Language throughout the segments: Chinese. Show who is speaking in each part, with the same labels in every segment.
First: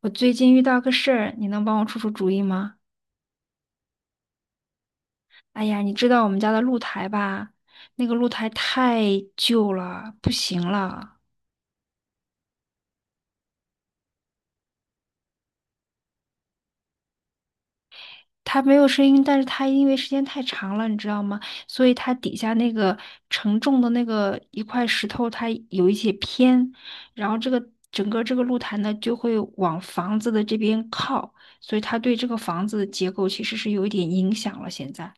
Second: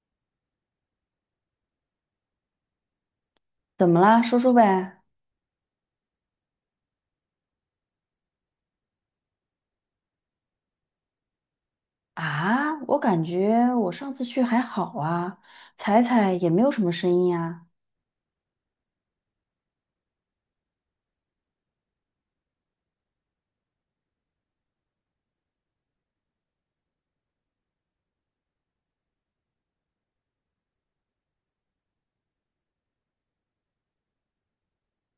Speaker 1: 我最近遇到个事儿，你能帮我出出主意吗？
Speaker 2: 怎么啦？说说呗。
Speaker 1: 哎呀，你知道我们家的露台吧？那个露台太旧了，不行了。
Speaker 2: 啊，我感觉我上次去还好啊，踩踩也没有什么声音啊。
Speaker 1: 它没有声音，但是它因为时间太长了，你知道吗？所以它底下那个承重的那个一块石头，它有一些偏，然后这个整个这个露台呢就会往房子的这边靠，所以它对这个房子的结构其实是有一点影响了。现在。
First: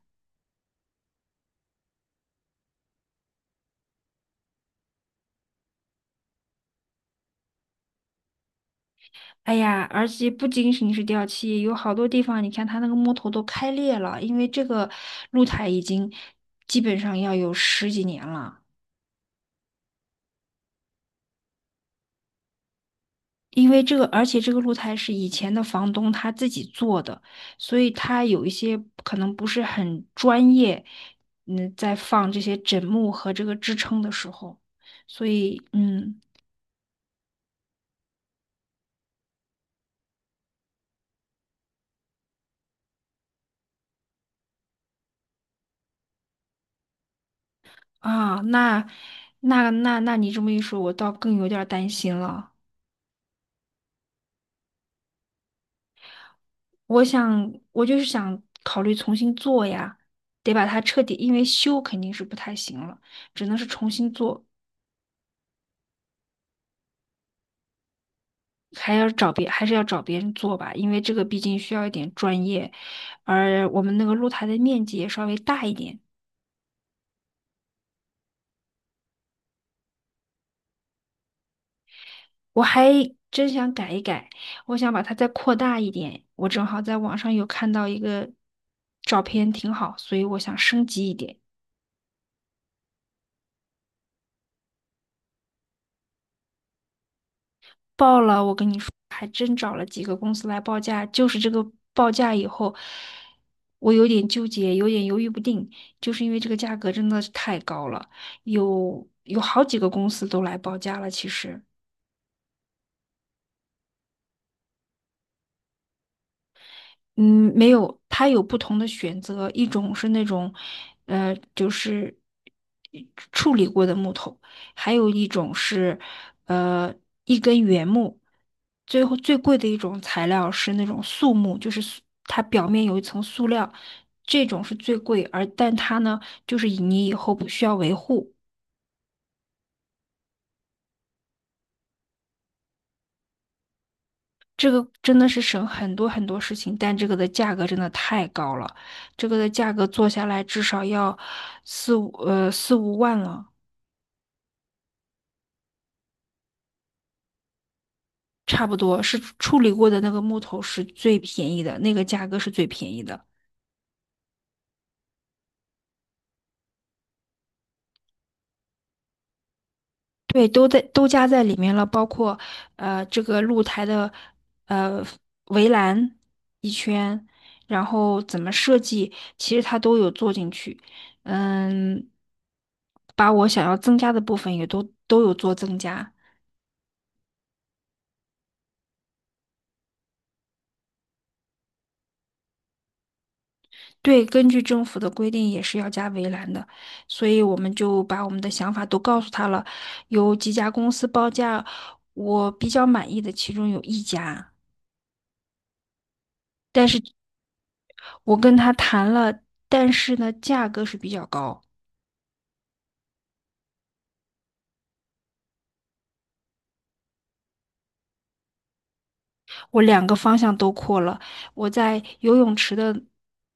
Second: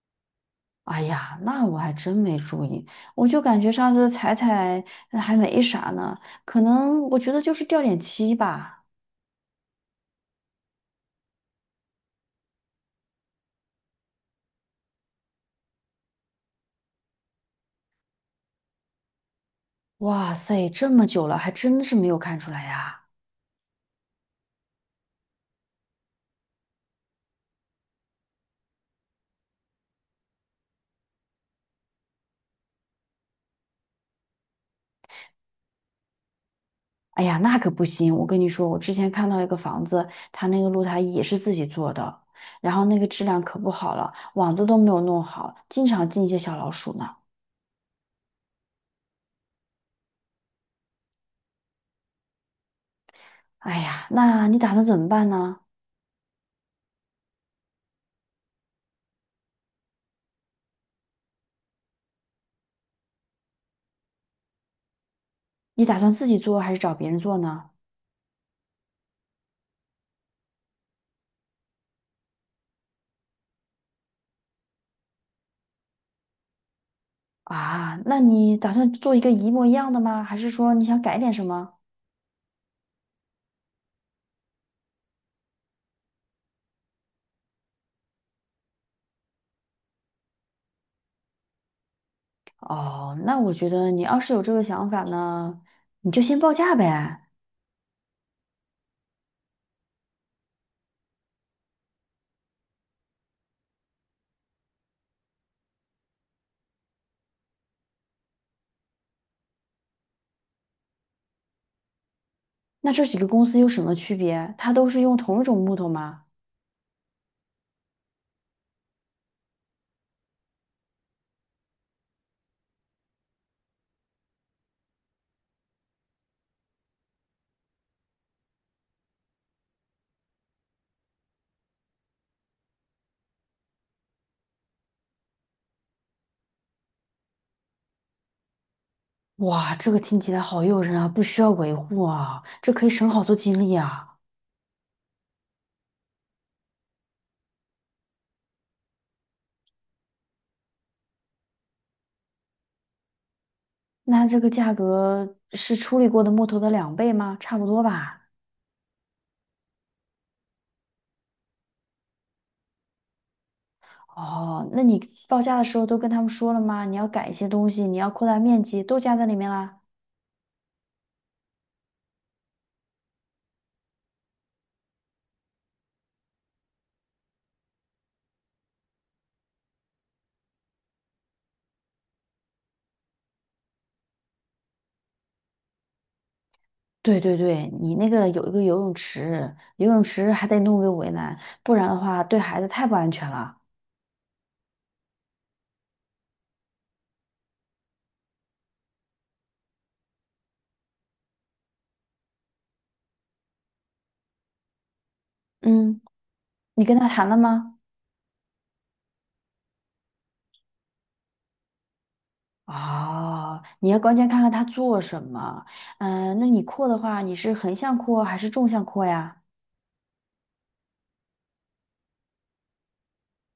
Speaker 2: 哎呀，那我还真没注意，我就感觉上次踩踩还没啥呢，可能我觉得就是掉点漆吧。
Speaker 1: 哎呀，而且不仅仅是掉漆，有好多地方，你看它那个木头都开裂了，因为这个露台已经基本上要有十几年了。
Speaker 2: 哇塞，这么久了还真是没有看出来呀。
Speaker 1: 因为这个，而且这个露台是以前的房东他自己做的，所以他有一些可能不是很专业，在放这些枕木和这个支撑的时候，所以
Speaker 2: 哎呀，那可不行，我跟你说，我之前看到一个房子，它那个露台也是自己做的，然后那个质量可不好了，网子都没有弄好，经常进一些小老鼠呢。
Speaker 1: 啊，那你这么一说，我倒更有点儿担心了。
Speaker 2: 哎呀，那你打算怎么办呢？
Speaker 1: 我想，我就是想考虑重新做呀，得把它彻底，因为修肯定是不太行了，只能是重新做，
Speaker 2: 你打算自己做还是找别人做呢？
Speaker 1: 还是要找别人做吧，因为这个毕竟需要一点专业，而我们那个露台的面积也稍微大一点，
Speaker 2: 啊，那你打算做一个一模一样的吗？还是说你想改点什么？
Speaker 1: 我还真想改一改，我想把它再扩大一点，我正好在网上有看到一个照片挺好，所以我想升级一点。
Speaker 2: 哦，那我觉得你要是有这个想法呢，你就先报价呗。
Speaker 1: 报了，我跟你说，还真找了几个公司来报价，就是这个报价以后，我有点纠结，有点犹豫不定，就是因为这个价格真的是太高了，有好几个公司都来报价了，其实。
Speaker 2: 那这几个公司有什么区别？它都是用同一种木头吗？
Speaker 1: 嗯，没有，它有不同的选择，一种是那种，就是处理过的木头，还有一种是，呃，一根原木。最后最贵的一种材料是那种塑木，就是塑它表面有一层塑料，这种是最贵，而但它呢，就是你以后不需要维护。
Speaker 2: 哇，这个听起来好诱人啊，不需要维护啊，这可以省好多精力啊。
Speaker 1: 这个真的是省很多很多事情，但这个的价格真的太高了，这个的价格做下来至少要四五万了，
Speaker 2: 那这个价格是处理过的木头的两倍吗？差不多吧。
Speaker 1: 差不多是处理过的那个木头是最便宜的，那个价格是最便宜的，
Speaker 2: 哦，那你报价的时候都跟他们说了吗？你要改一些东西，你要扩大面积，都加在里面啦。
Speaker 1: 对，都加在里面了，包括这个露台的呃围栏一圈，然后怎么设计，其实它都有做进去，嗯。把我想要增加的部分也都有做增加，
Speaker 2: 对对对，你那个有一个游泳池，游泳池还得弄个围栏，不然的话对孩子太不安全了。
Speaker 1: 对，根据政府的规定也是要加围栏的，所以我们就把我们的想法都告诉他了。有几家公司报价，我比较满意的其中有一家，
Speaker 2: 嗯，你
Speaker 1: 但
Speaker 2: 跟
Speaker 1: 是
Speaker 2: 他谈了吗？
Speaker 1: 我跟他谈了，但是呢，价格是比较高。
Speaker 2: 哦，你要关键看看他做什么。嗯、那你扩的话，你是横向扩还是纵向扩呀？
Speaker 1: 我两个方向都扩了，我在游泳池的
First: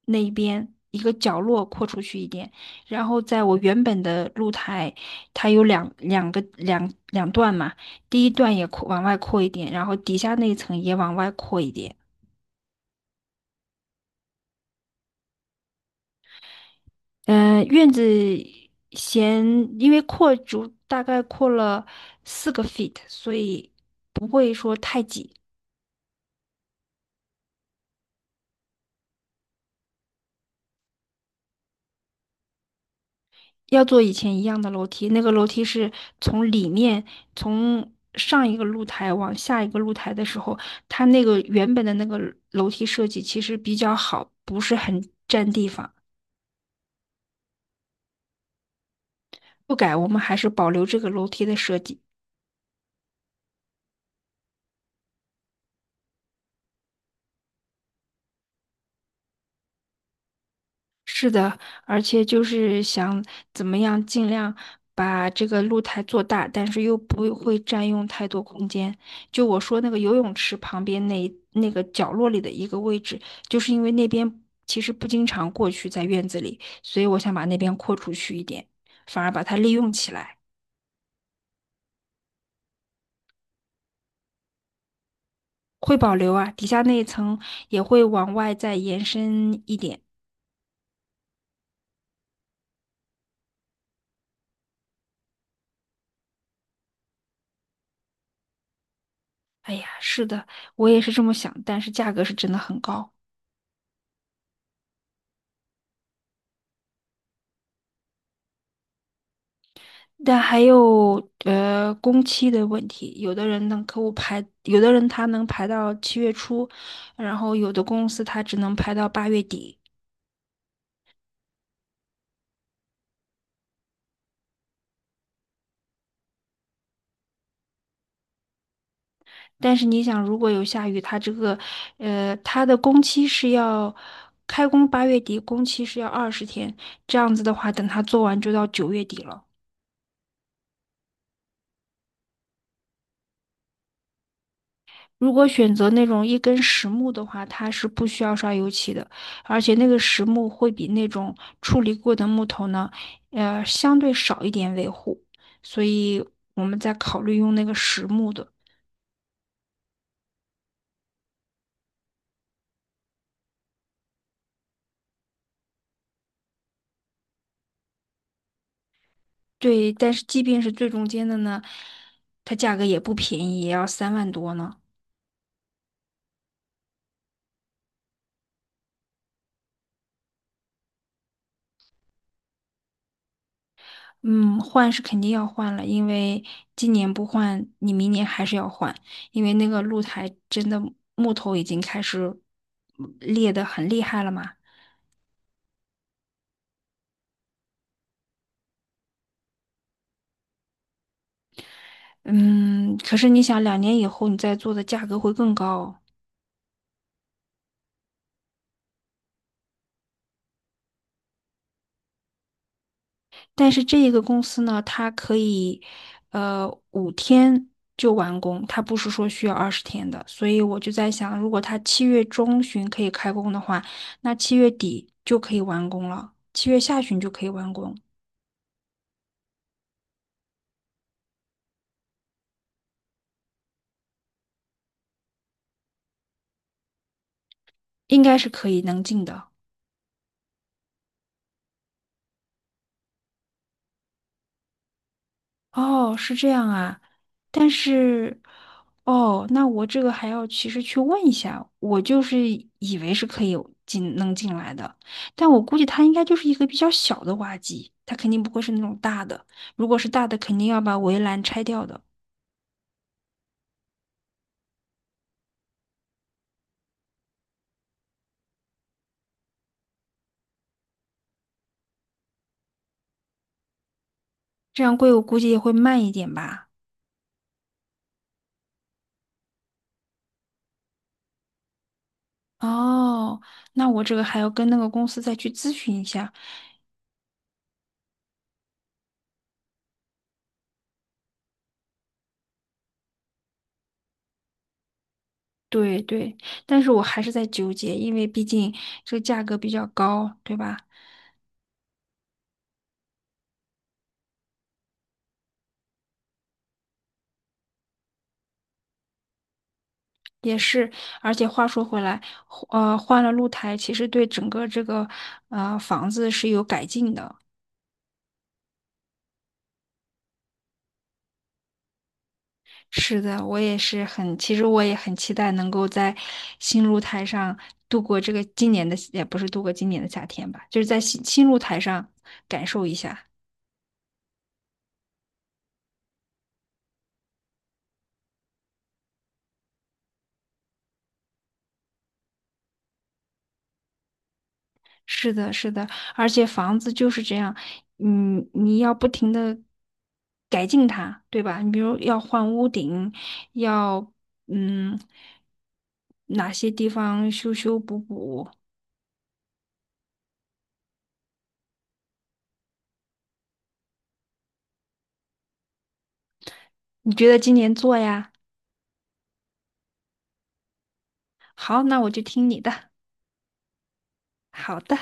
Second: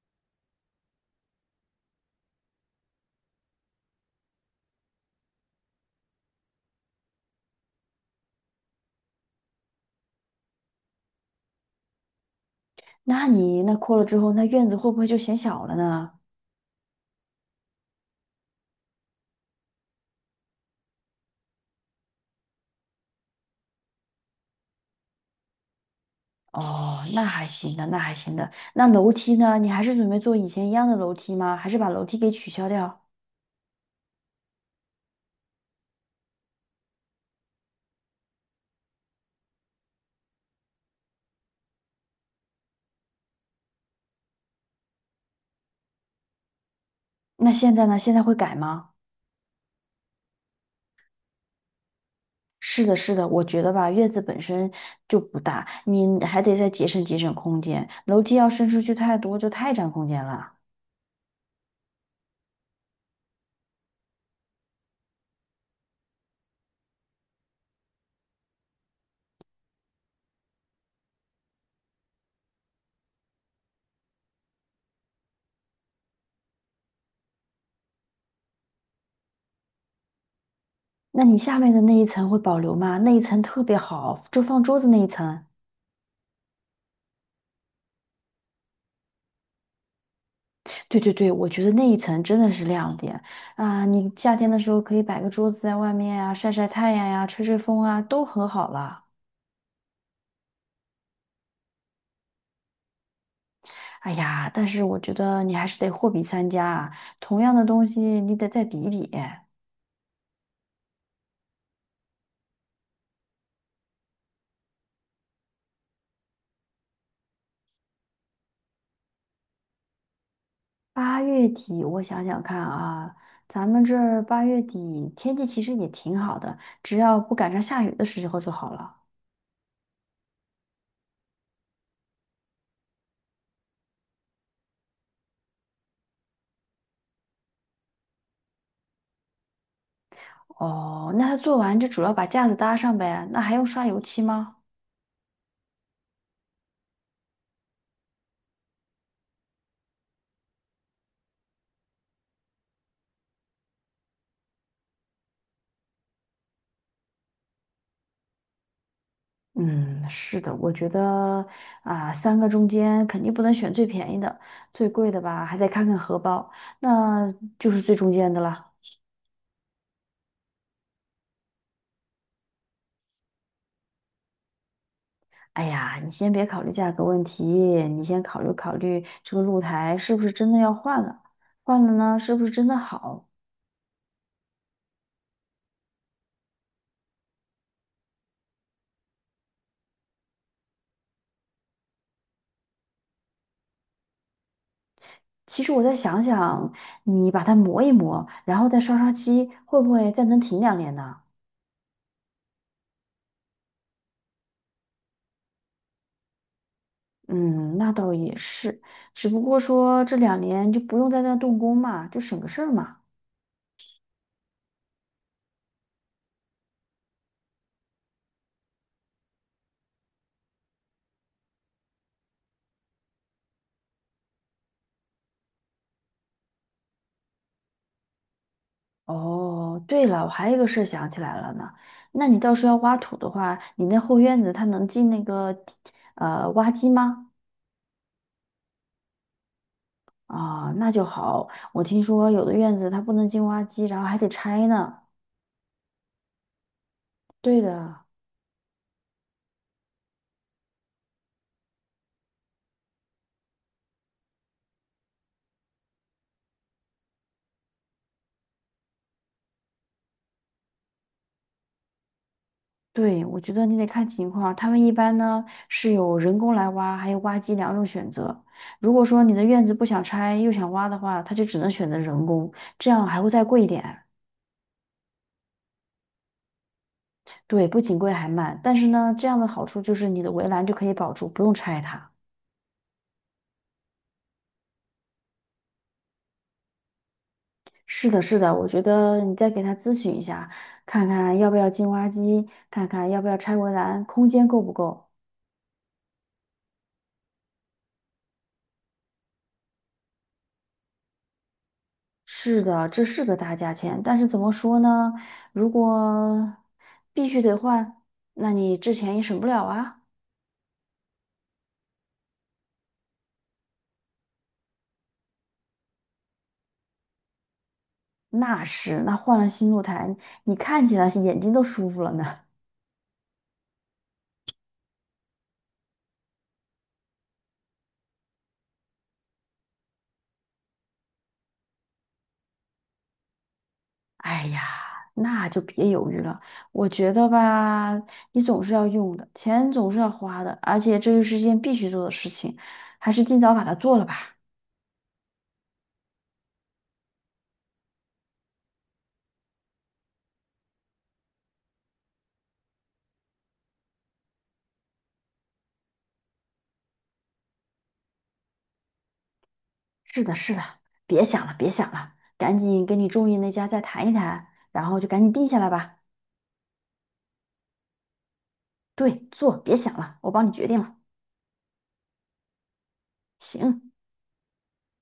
Speaker 1: 那一边一个角落扩出去一点，然后在我原本的露台，它有两个两段嘛，第一段也往外扩一点，然后底下那一层也往外扩一点。
Speaker 2: 那你那扩了之后，那院子会不会就显小了呢？
Speaker 1: 院子嫌因为大概扩了4个 feet，所以不会说太挤。
Speaker 2: 哦，那还行的，那还行的。那楼梯呢？你还是准备做以前一样的楼梯吗？还是把楼梯给取消掉？
Speaker 1: 要做以前一样的楼梯，那个楼梯是从里面从上一个露台往下一个露台的时候，它那个原本的那个楼梯设计其实比较好，不是很占地方。
Speaker 2: 那现在呢？现在会改吗？
Speaker 1: 不改，我们还是保留这个楼梯的设计。
Speaker 2: 是的，是的，我觉得吧，院子本身就不大，你还得再节省节省空间。楼梯要伸出去太多，就太占空间了。
Speaker 1: 是的，而且就是想怎么样尽量把这个露台做大，但是又不会占用太多空间。就我说那个游泳池旁边那个角落里的一个位置，就是因为那边其实不经常过去在院子里，所以我想把那边扩出去一点，反而把它利用起来，
Speaker 2: 那你下面的那一层会保留吗？那一层特别好，就放桌子那一层。
Speaker 1: 会保留啊，底下那一层也会往外再延伸一点。
Speaker 2: 对对对，我觉得那一层真的是亮点啊！你夏天的时候可以摆个桌子在外面啊，晒晒太阳呀、吹吹风啊，都很好了。
Speaker 1: 哎呀，是的，我也是这么想，但是价格是真的很高。
Speaker 2: 哎呀，但是我觉得你还是得货比三家啊，同样的东西你得再比一比。
Speaker 1: 但还有工期的问题，有的人能客户排，有的人他能排到七月初，然后有的公司他只能排到八月底。
Speaker 2: 八月底，我想想看啊，咱们这儿八月底天气其实也挺好的，只要不赶上下雨的时候就好了。
Speaker 1: 但是你想，如果有下雨，他这个他的工期是要开工八月底，工期是要二十天，这样子的话，等他做完就到九月底了。
Speaker 2: 哦，那他做完就主要把架子搭上呗，那还用刷油漆吗？
Speaker 1: 如果选择那种一根实木的话，它是不需要刷油漆的，而且那个实木会比那种处理过的木头呢，相对少一点维护，所以我们在考虑用那个实木的。
Speaker 2: 嗯，是的，我觉得啊，三个中间肯定不能选最便宜的，最贵的吧，还得看看荷包，那就是最中间的了。
Speaker 1: 对，但是即便是最中间的呢，它价格也不便宜，也要3万多呢。
Speaker 2: 哎呀，你先别考虑价格问题，你先考虑考虑这个露台是不是真的要换了，换了呢，是不是真的好？
Speaker 1: 嗯，换是肯定要换了，因为今年不换，你明年还是要换，因为那个露台真的木头已经开始裂得很厉害了嘛。
Speaker 2: 其实我再想想，你把它磨一磨，然后再刷刷漆，会不会再能挺两年呢？
Speaker 1: 嗯，可是你想，2年以后你再做的价格会更高哦。
Speaker 2: 嗯，那倒也是，只不过说这两年就不用在那动工嘛，就省个事儿嘛。
Speaker 1: 但是这一个公司呢，它可以，5天就完工，它不是说需要二十天的。所以我就在想，如果它七月中旬可以开工的话，那七月底就可以完工了，七月下旬就可以完工，
Speaker 2: 哦，对了，我还有一个事儿想起来了呢，那你到时候要挖土的话，你那后院子它能进那个挖机吗？
Speaker 1: 应该是能进的。
Speaker 2: 啊，那就好。我听说有的院子它不能进挖机，然后还得拆呢。
Speaker 1: 哦，是这样啊，
Speaker 2: 对
Speaker 1: 但
Speaker 2: 的，
Speaker 1: 是，哦，那我这个还要其实去问一下，我就是以为是可以进能进来的，但我估计它应该就是一个比较小的挖机，它肯定不会是那种大的，如果是大的，肯定要把围栏拆掉的，
Speaker 2: 对，我觉得你得看情况。他们一般呢是有人工来挖，还有挖机两种选择。如果说你的院子不想拆又想挖的话，他就只能选择人工，这样还会再贵一点。
Speaker 1: 这样贵我估计也会慢一点吧。
Speaker 2: 对，不仅贵还慢，但是呢，这样的好处就是你的围栏就可以保住，不用拆它。
Speaker 1: 哦，那我这个还要跟那个公司再去咨询一下。
Speaker 2: 是的，是的，我觉得你再给他咨询一下，看看要不要进挖机，看看要不要拆围栏，空间够不够。
Speaker 1: 对对，但是我还是在纠结，因为毕竟这个价格比较高，对吧？
Speaker 2: 是的，这是个大价钱，但是怎么说呢？如果必须得换，那你之前也省不了啊。
Speaker 1: 也是，而且话说回来，换了露台，其实对整个这个房子是有改进的。
Speaker 2: 那是，那换了新露台，你看起来是眼睛都舒服了呢。
Speaker 1: 是的，我也是很，其实我也很期待能够在新露台上度过这个今年的，也不是度过今年的夏天吧，就是在新露台上感受一下。
Speaker 2: 哎呀，那就别犹豫了。我觉得吧，你总是要用的，钱总是要花的，而且这又是一件必须做的事情，还是尽早把它做了吧。
Speaker 1: 是的，是的，而且房子就是这样，你要不停的改进它，对吧？你比如要换屋顶，要嗯哪些地方修修补补，
Speaker 2: 是的，是的，别想了，别想了，赶紧跟你中意那家再谈一谈，然后就赶紧定下来吧。
Speaker 1: 你觉得今年做呀？
Speaker 2: 对，做，别想了，我帮你决定了。
Speaker 1: 好，那我就听你的。
Speaker 2: 行，
Speaker 1: 好的。